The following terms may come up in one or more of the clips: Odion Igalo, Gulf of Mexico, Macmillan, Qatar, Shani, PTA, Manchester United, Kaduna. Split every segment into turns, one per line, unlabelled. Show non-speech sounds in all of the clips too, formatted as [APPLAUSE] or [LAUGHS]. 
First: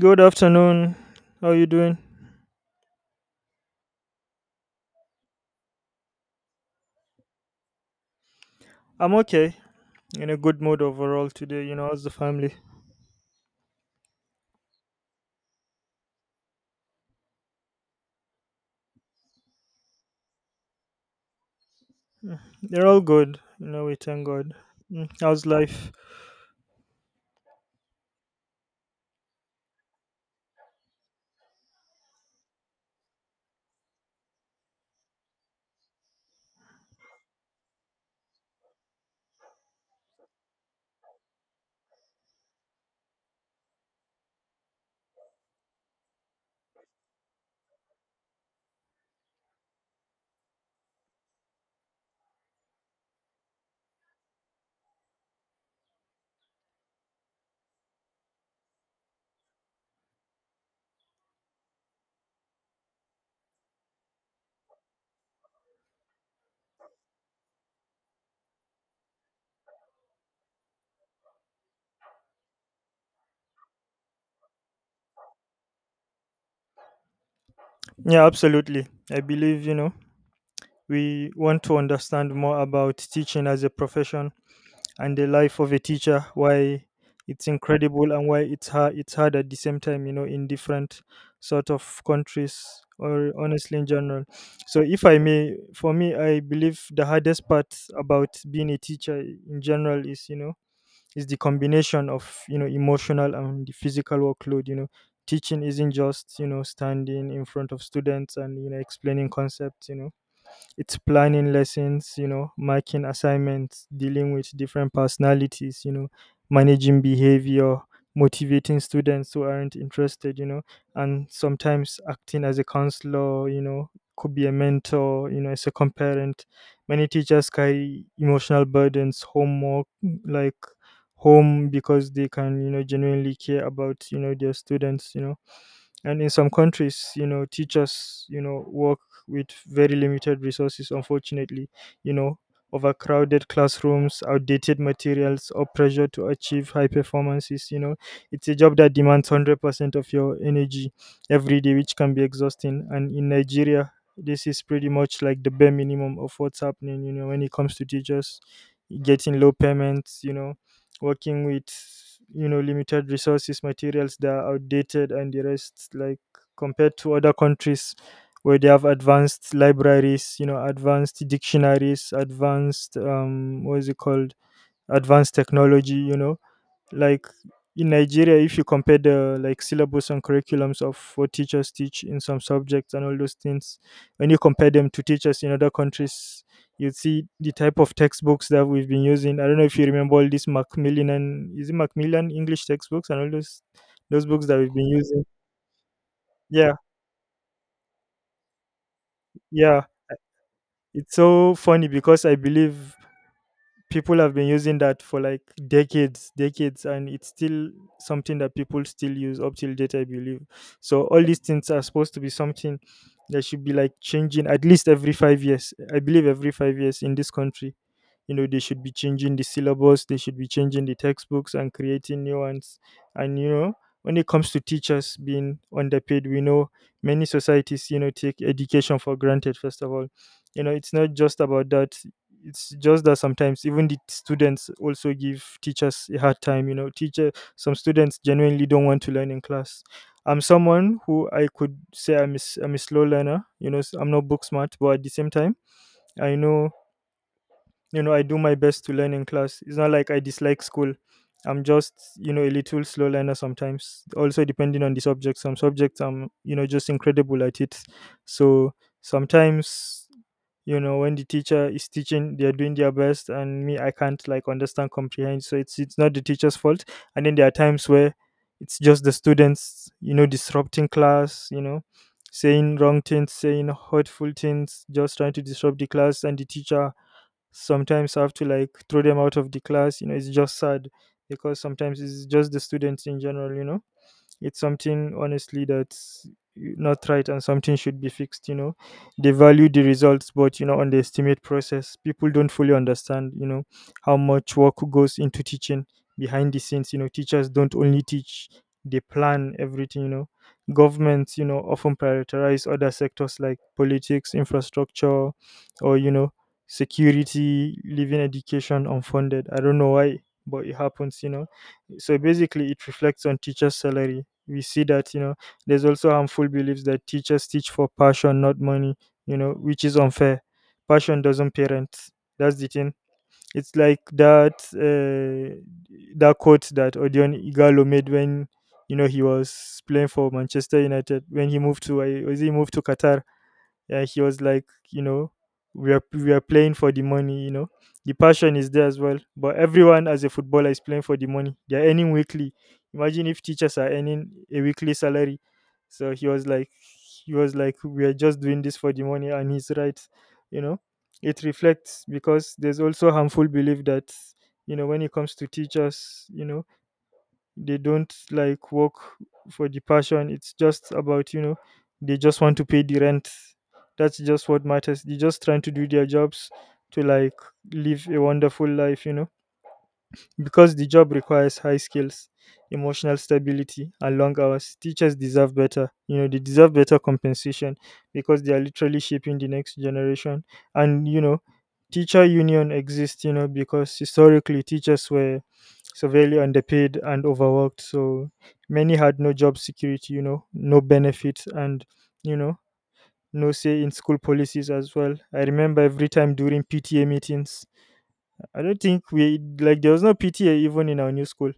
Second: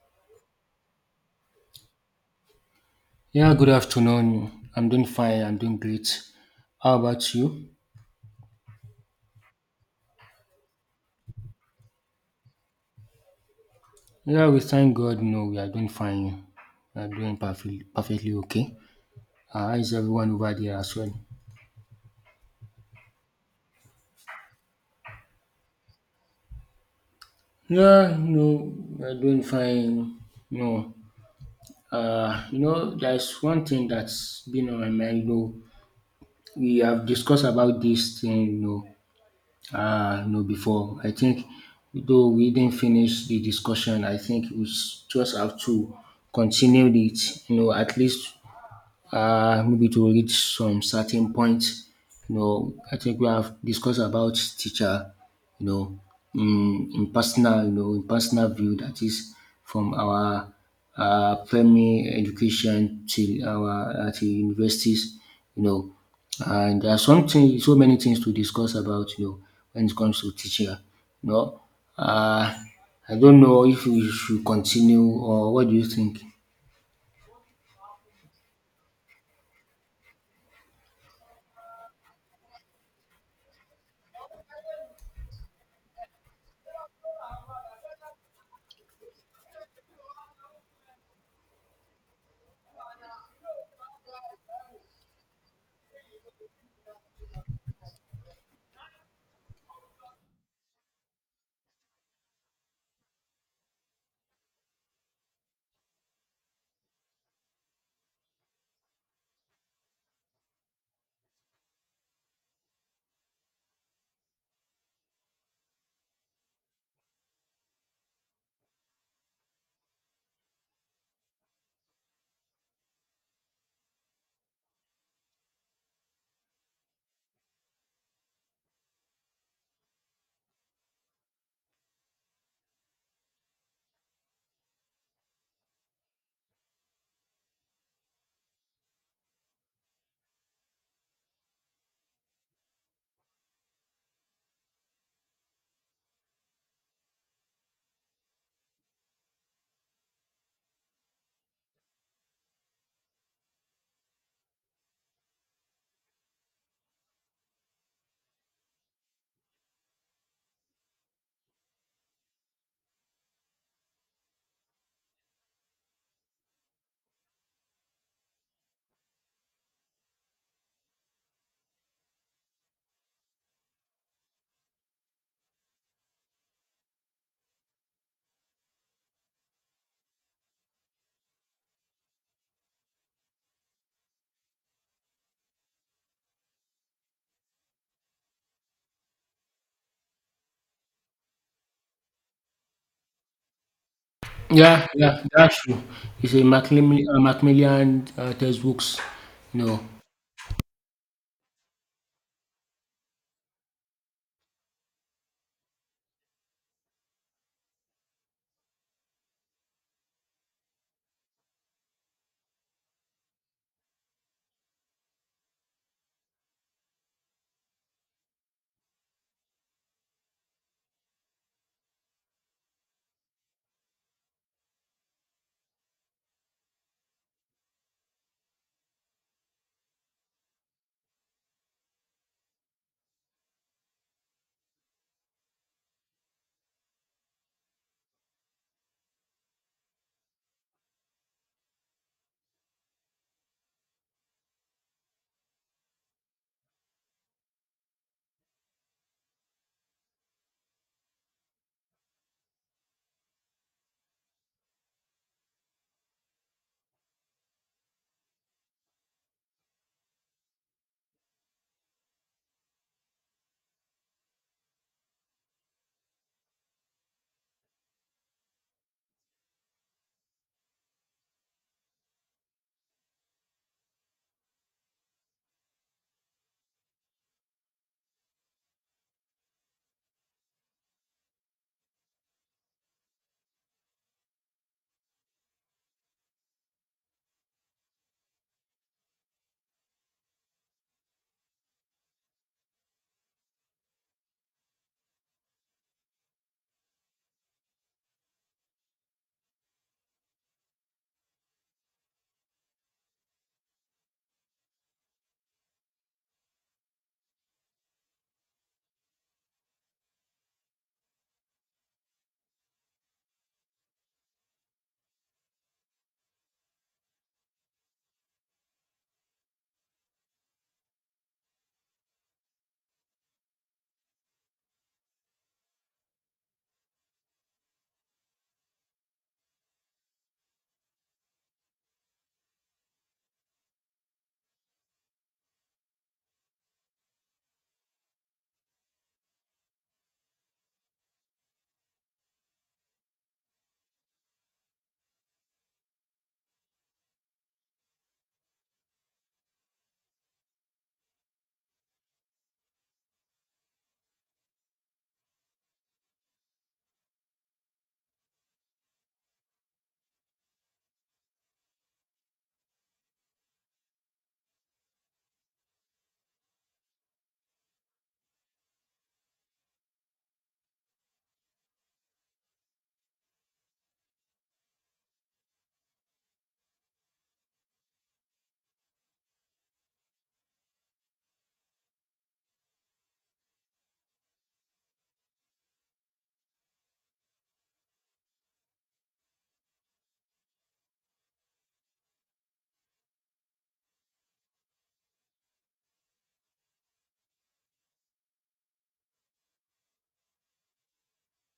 Good afternoon. How are you doing?
Yeah, good afternoon. I'm doing fine. I'm doing great. How about you?
I'm okay. In a good mood overall today. How's the family?
Yeah, we thank God. No, we are doing fine. We are doing perfectly, perfectly okay. How is everyone over there as well?
They're all good. We thank God. How's life?
Yeah, no, we are doing fine. No, there's one thing that's been on my mind. Though we have discussed about this thing. No, before I think, though we didn't finish the discussion, I think we just have to continue it. At least maybe to reach some certain point. I think we have discussed about teacher, you know, in personal, in personal view, that is from our primary education till our till universities, you know, and there are something, so many things to discuss about, when it comes to teacher, you know. Uh, I don't know if we should continue, or what do you think?
Yeah, absolutely. I believe, we want to understand more about teaching as a profession and the life of a teacher, why it's incredible and why it's hard at the same time, in different sort of countries, or honestly in general. So if I may, for me, I believe the hardest part about being a teacher in general is the combination of emotional and the physical workload. Teaching isn't just standing in front of students and explaining concepts, you know. It's planning lessons, marking assignments, dealing with different personalities, managing behavior, motivating students who aren't interested, and sometimes acting as a counselor, could be a mentor, a second parent. Many teachers carry emotional burdens, homework, like home, because they can genuinely care about their students and in some countries, teachers, work with very limited resources, unfortunately, you know, overcrowded classrooms, outdated materials, or pressure to achieve high performances it's a job that demands 100% of your energy every day, which can be exhausting. And in Nigeria, this is pretty much like the bare minimum of what's happening, when it comes to teachers getting low payments, working with limited resources, materials that are outdated and the rest, like, compared to other countries where they have advanced libraries, advanced dictionaries, advanced, what is it called, advanced technology, like, in Nigeria, if you compare the, like, syllabus and curriculums of what teachers teach in some subjects and all those things, when you compare them to teachers in other countries, you'd see the type of textbooks that we've been using. I don't know if you remember all these Macmillan, and is it Macmillan English textbooks and all those books that we've been
Yeah,
using.
yeah, that's true. It's a
Yeah,
Macmillan textbooks. No.
yeah. It's so funny because I believe people have been using that for like decades, and it's still something that people still use up till date, I believe. So all these things are supposed to be something that should be like changing at least every 5 years. I believe every 5 years in this country, they should be changing the syllabus, they should be changing the textbooks and creating new ones. And, when it comes to teachers being underpaid, we know many societies, take education for granted. First of all, it's not just about that. It's just that sometimes even the students also give teachers a hard time. Teacher, some students genuinely don't want to learn in class. I'm someone who, I could say, I'm a slow learner, I'm not book smart, but at the same time, I know, I do my best to learn in class. It's not like I dislike school, I'm just, a little slow learner. Sometimes also depending on the subject, some subjects I'm, just incredible at it. So sometimes, when the teacher is teaching, they are doing their best, and me, I can't like understand, comprehend, so it's not the teacher's fault. And then there are times where it's just the students, disrupting class, saying wrong things, saying hurtful things, just trying to disrupt the class, and the teacher sometimes I have to like throw them out of the class. You know, it's just sad because sometimes it's just the students in general it's something, honestly, that's not right, and something should be fixed they value the results but, underestimate process. People don't fully understand, how much work goes into teaching behind the scenes. Teachers don't only teach, they plan everything governments, often prioritize other sectors like politics, infrastructure, or, security, leaving education unfunded. I don't know why, but it happens, you know. So basically it reflects on teachers salary. We see that, there's also harmful beliefs that teachers teach for passion, not money, which is unfair. Passion doesn't parent. That's the thing. It's like that, that quote that Odion Igalo made when, he was playing for Manchester United, when he moved to, was he moved to Qatar, yeah, he was like, you know, we are playing for the money. You know, the passion is there as well, but everyone as a footballer is playing for the money. They're earning weekly. Imagine if teachers are earning a weekly salary. So he was like, we are just doing this for the money, and he's right. You know, it reflects because there's also harmful belief that, when it comes to teachers, they don't like work for the passion. It's just about, they just want to pay the rent. That's just what matters. They're just trying to do their jobs to like live a wonderful life, because the job requires high skills, emotional stability, and long hours. Teachers deserve better. You know, they deserve better compensation because they are literally shaping the next generation. And, teacher union exists, because historically teachers were severely underpaid and overworked. So many had no job security, no benefits, and, you know, no say in school policies as well. I remember every time during PTA meetings, I don't think we like there was no PTA even in our new school,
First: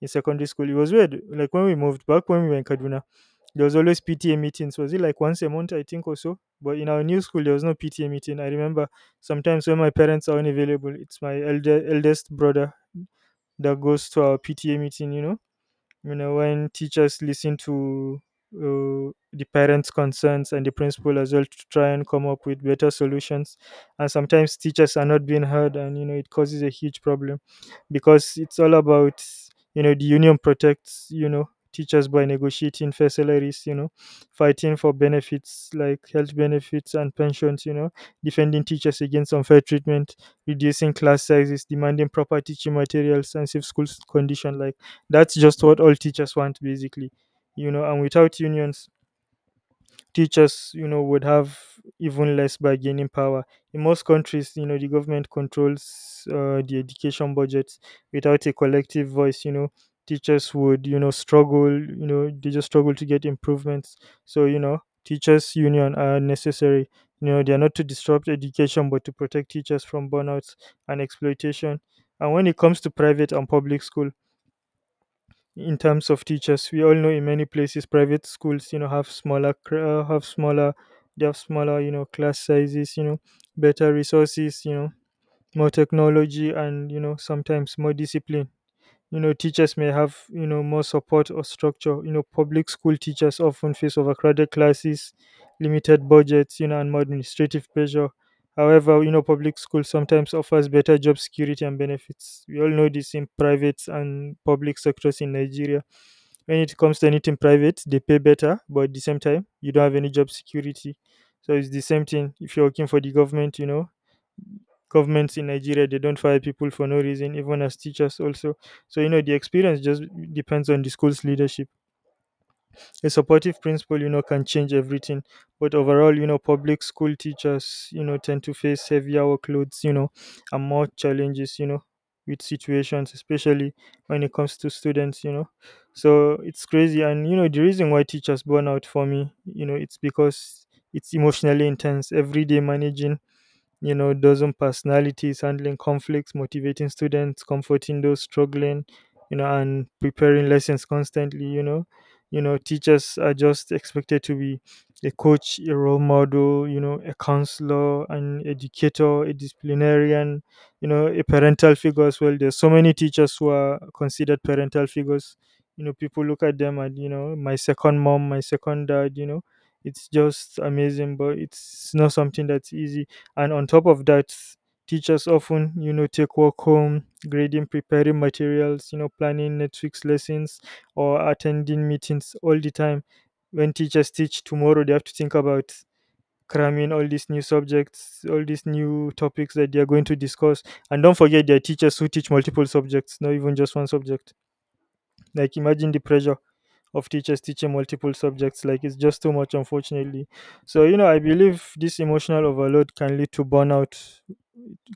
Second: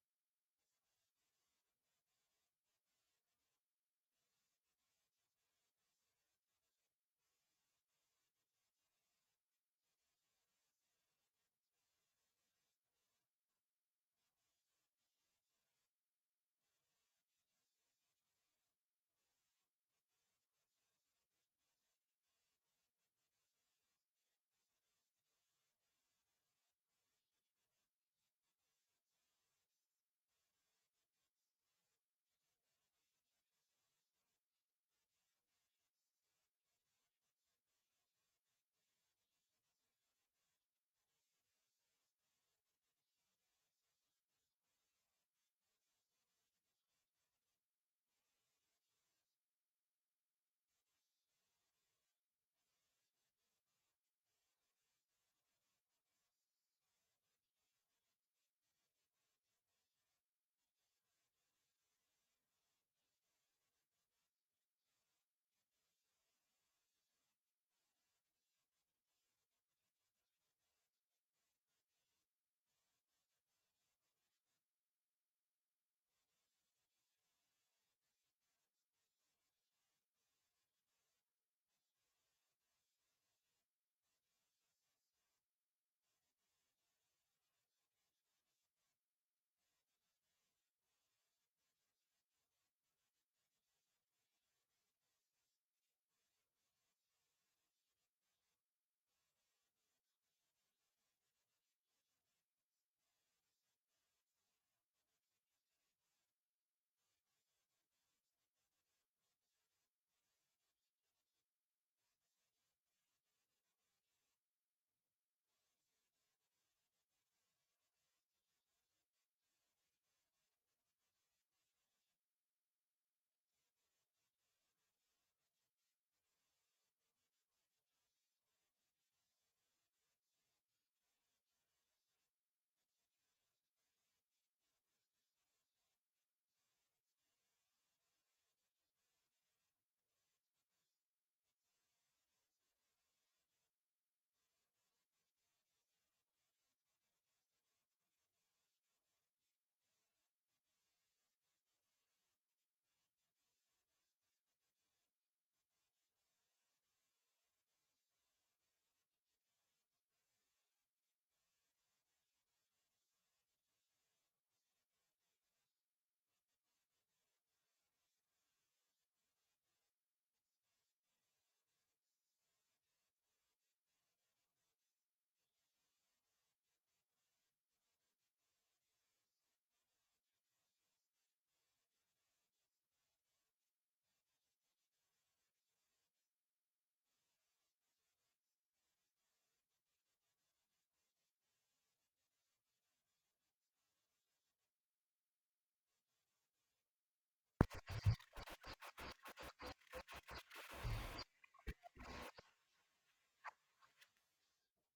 in secondary school. It was weird. Like when we moved back when we were in Kaduna, there was always PTA meetings. Was it like once a month, I think, or so? But in our new school, there was no PTA meeting. I remember sometimes when my parents are unavailable, it's my elder eldest brother that goes to our PTA meeting. When teachers listen to the parents concerns and the principal as well, to try and come up with better solutions, and sometimes teachers are not being heard, and it causes a huge problem because it's all about, the union protects, teachers by negotiating fair salaries, fighting for benefits like health benefits and pensions, defending teachers against unfair treatment, reducing class sizes, demanding proper teaching materials and safe school condition. Like, that's just what all teachers want basically, you know. And without unions, teachers, would have even less bargaining power. In most countries, the government controls the education budgets without a collective voice. You know, teachers would, struggle. You know, they just struggle to get improvements. So, teachers' union are necessary. You know, they are not to disrupt education, but to protect teachers from burnouts and exploitation. And when it comes to private and public schools in terms of teachers, we all know in many places private schools, have smaller cra- have smaller they have smaller, class sizes, better resources, more technology, and, sometimes more discipline. Teachers may have, more support or structure. Public school teachers often face overcrowded classes, limited budgets, and more administrative pressure. However, public school sometimes offers better job security and benefits. We all know this in private and public sectors in Nigeria. When it comes to anything private, they pay better, but at the same time, you don't have any job security. So it's the same thing if you're working for the government, you know. Governments in Nigeria, they don't fire people for no reason, even as teachers, also. So, the experience just depends on the school's leadership. A supportive principal, can change everything. But overall, public school teachers, tend to face heavier workloads, and more challenges, with situations especially when it comes to students so it's crazy. And, the reason why teachers burn out, for me, it's because it's emotionally intense every day, managing, dozen personalities, handling conflicts, motivating students, comforting those struggling, and preparing lessons constantly. Teachers are just expected to be a coach, a role model, a counselor, an educator, a disciplinarian, a parental figure as well. There's so many teachers who are considered parental figures. People look at them and, my second mom, my second dad, it's just amazing, but it's not something that's easy. And on top of that, teachers often, take work home, grading, preparing materials, planning next week's lessons or attending meetings all the time. When teachers teach tomorrow, they have to think about cramming all these new subjects, all these new topics that they are going to discuss. And don't forget, there are teachers who teach multiple subjects, not even just one subject. Like, imagine the pressure of teachers teaching multiple subjects. Like, it's just too much, unfortunately. So, I believe this emotional overload can lead to burnout,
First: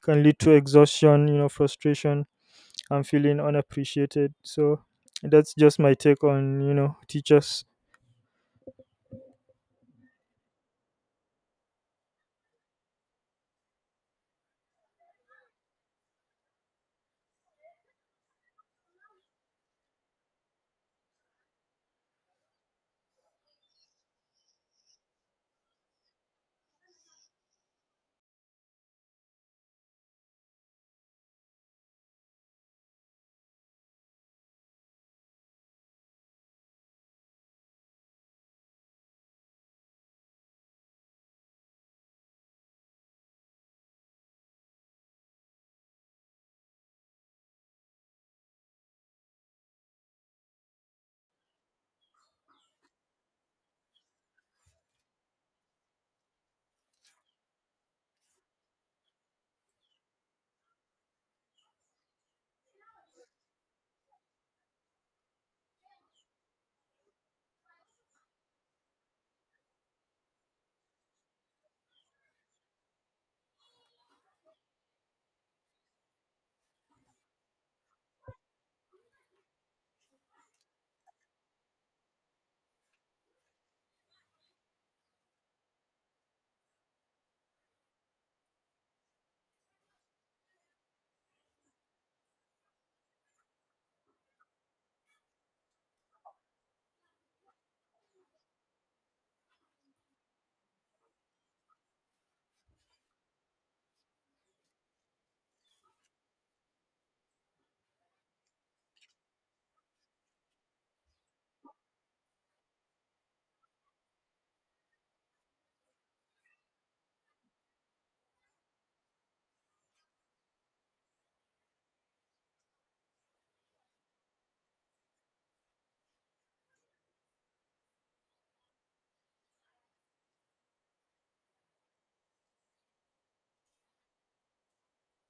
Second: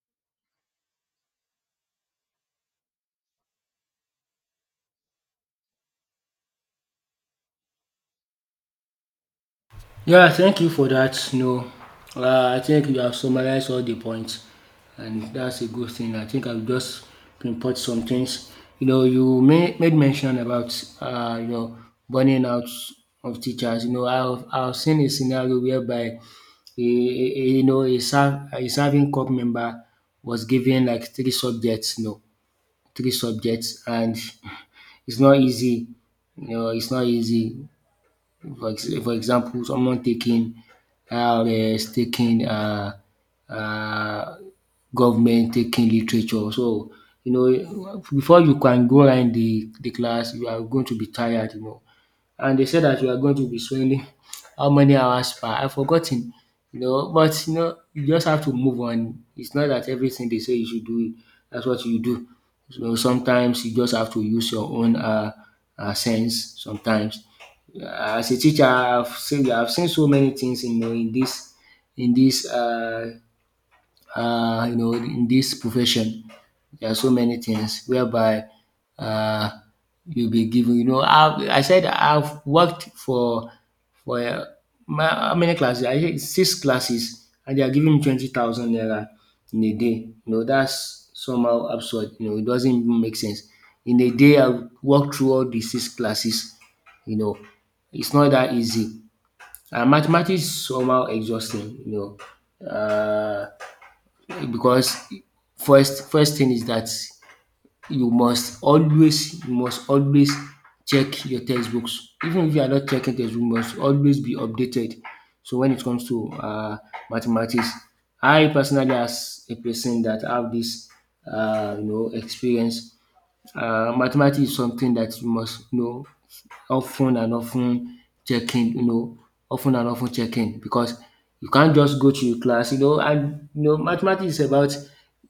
can lead to exhaustion, frustration, and feeling unappreciated. So that's just my take on, teachers.
Yeah, thank you for that. No, I think you have summarized all the points, and that's a good thing. I think I'll just pinpoint some things. You made mention about uh, you know burning out of teachers. I've seen a scenario whereby a serving corps member was given like three subjects. Three subjects. And it's not easy, it's not easy. For example, someone taking RS, taking um government, taking literature. So, before you can go around the class, you are going to be tired, and they said that you are going to be swimming how many hours per, I have forgotten, but you just have to move on. It's not that everything they say you should do, that's what you do. So sometimes you just have to use your own sense sometimes. As a teacher, I've seen so many things in this in this you know, in this profession. There are so many things whereby uh, you'll be given. I said I've worked for how many classes? I think six classes, and they are giving me 20,000 naira in a day. That's somehow absurd. It doesn't even make sense. In a day, I've worked through all the six classes. You know, it's not that easy. And mathematics is somehow exhausting. Know, uh, because first thing is that you must always check your textbooks. Even if you are not checking textbook, you must always be updated. So when it comes to mathematics, I personally, as a person that have this experience, mathematics is something that you must know, often and often checking, often and often checking, because you can't just go to your class, and mathematics is about,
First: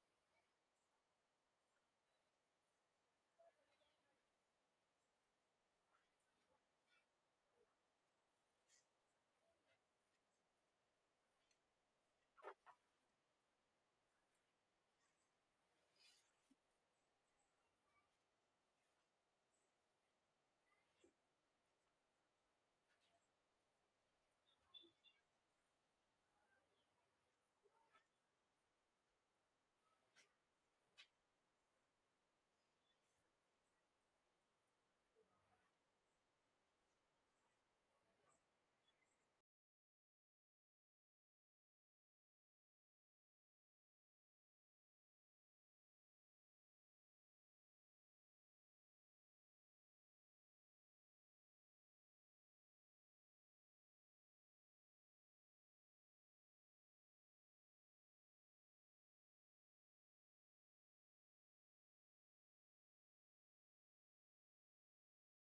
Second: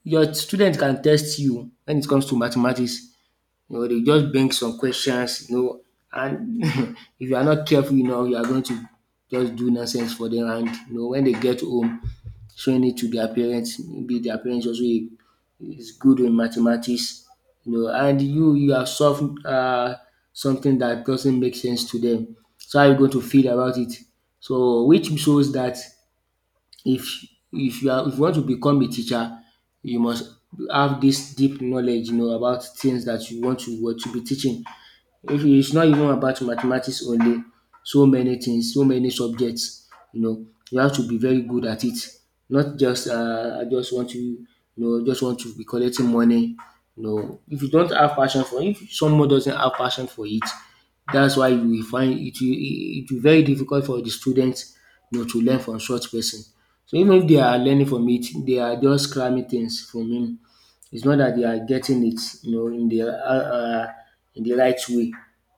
your student can test you when it comes to mathematics, they just bring some questions, and [LAUGHS] if you are not careful, you are going to just do nonsense for them. And when they get home, showing it to their parents, maybe their parents also is good in mathematics, and you have solved something that doesn't make sense to them. So how are you going to feel about it? So which shows that, if if you want to become a teacher, you must have this deep knowledge, about things that you want to, what you be teaching. If you- it's not even about mathematics only, so many things, so many subjects, you have to be very good at it. Not just I just want to, just want to be collecting money. If you don't have passion for, if someone doesn't have passion for it, that's why you will find it will, very difficult for the students, to learn from such person. So even if they are learning from it, they are just cramming things from him. It's not that they are getting it, in the right way.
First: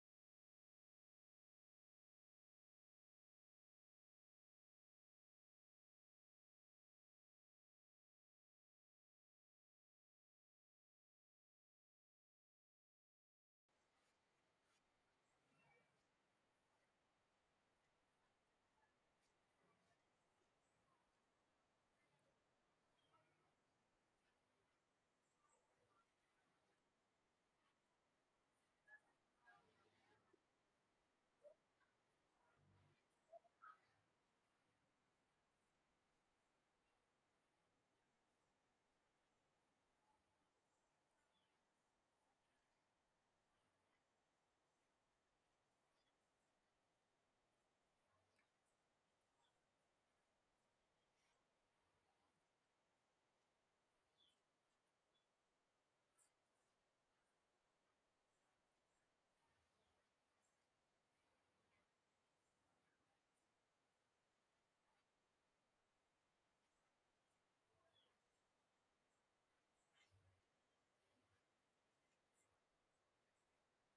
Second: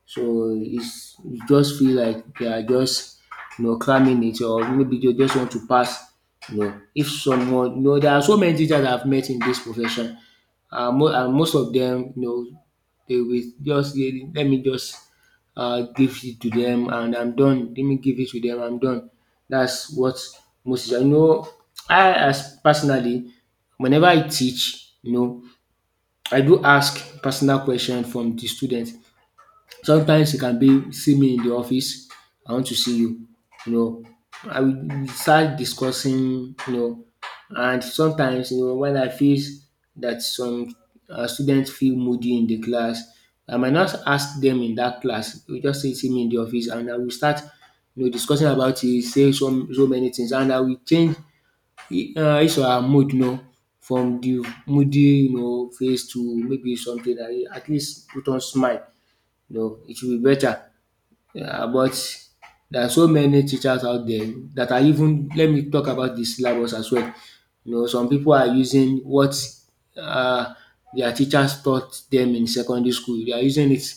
So it's, you just feel like they are just cramming it, or maybe they just want to pass. If someone, there are so many teachers I've met in this profession. And most of them, they will just let me just give it to them and I'm done. Let me give it to them, I'm done. That's what most, I know. I, as personally, whenever I teach, I do ask personal question from the student. Sometimes it can be, see me in the office, I want to see you. You know, I will start discussing, and sometimes, when I feel that some students feel moody in the class, I might not ask them in that class. You just say, see me in the office, and I will start discussing about it, say some, so many things, and I will change dis our mood, from the moody face to maybe something that you at least put on smile, it will be better. But there are so many teachers out there that are even, let me talk about de syllabus as well. Some people are using what uh their teachers taught them in secondary school, they are using it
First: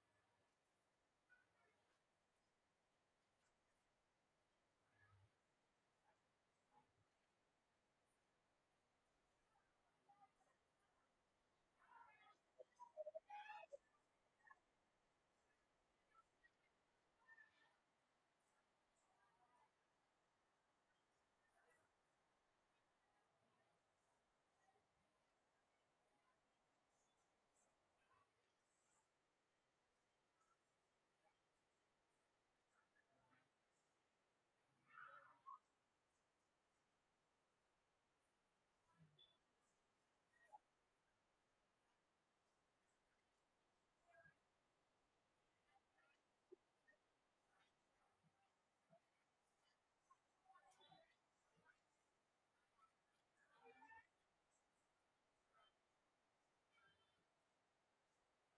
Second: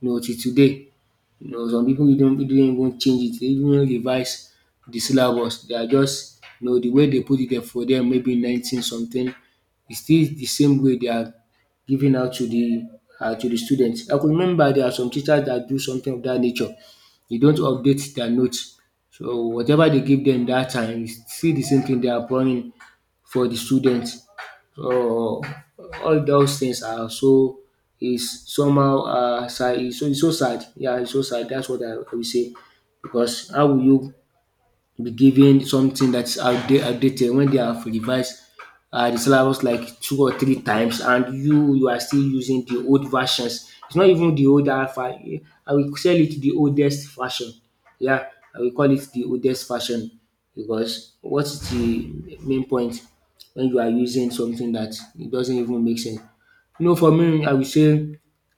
till today. Some people, you don't even change it. They even revise the syllabus. They are just, the way they put it there for them, maybe nineteen something, is still the same way they are giving out to the students. I could remember there are some teachers that do something of that nature. They don't update their notes, so whatever they give them that time, it's still the same thing they are pouring for the students. So all those things are is somehow sad. It's so, it's so sad. Yeah, it's so sad. That's what I will say. Because how will you be given something that is outdated when they have revised the syllabus like two or three times, and you are still using the old versions? It's not even the old alpha. I will sell it the oldest fashion. Yeah, I will call it the oldest fashion, because what's the main point when you are using something that it doesn't even make sense? For me, I will say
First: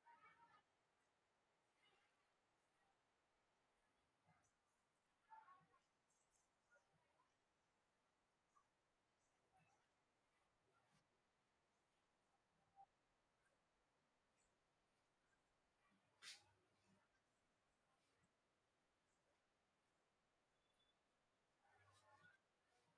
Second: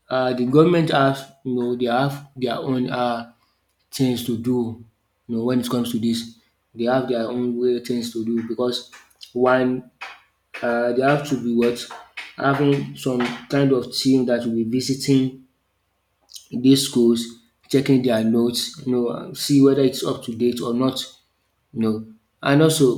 the government have, they have their own things to do, when it comes to this. They have their own way, things to do, because one, they have to be, what, having some kind of team that will be visiting these schools, checking their notes, see whether it's up to date or not. You know, and also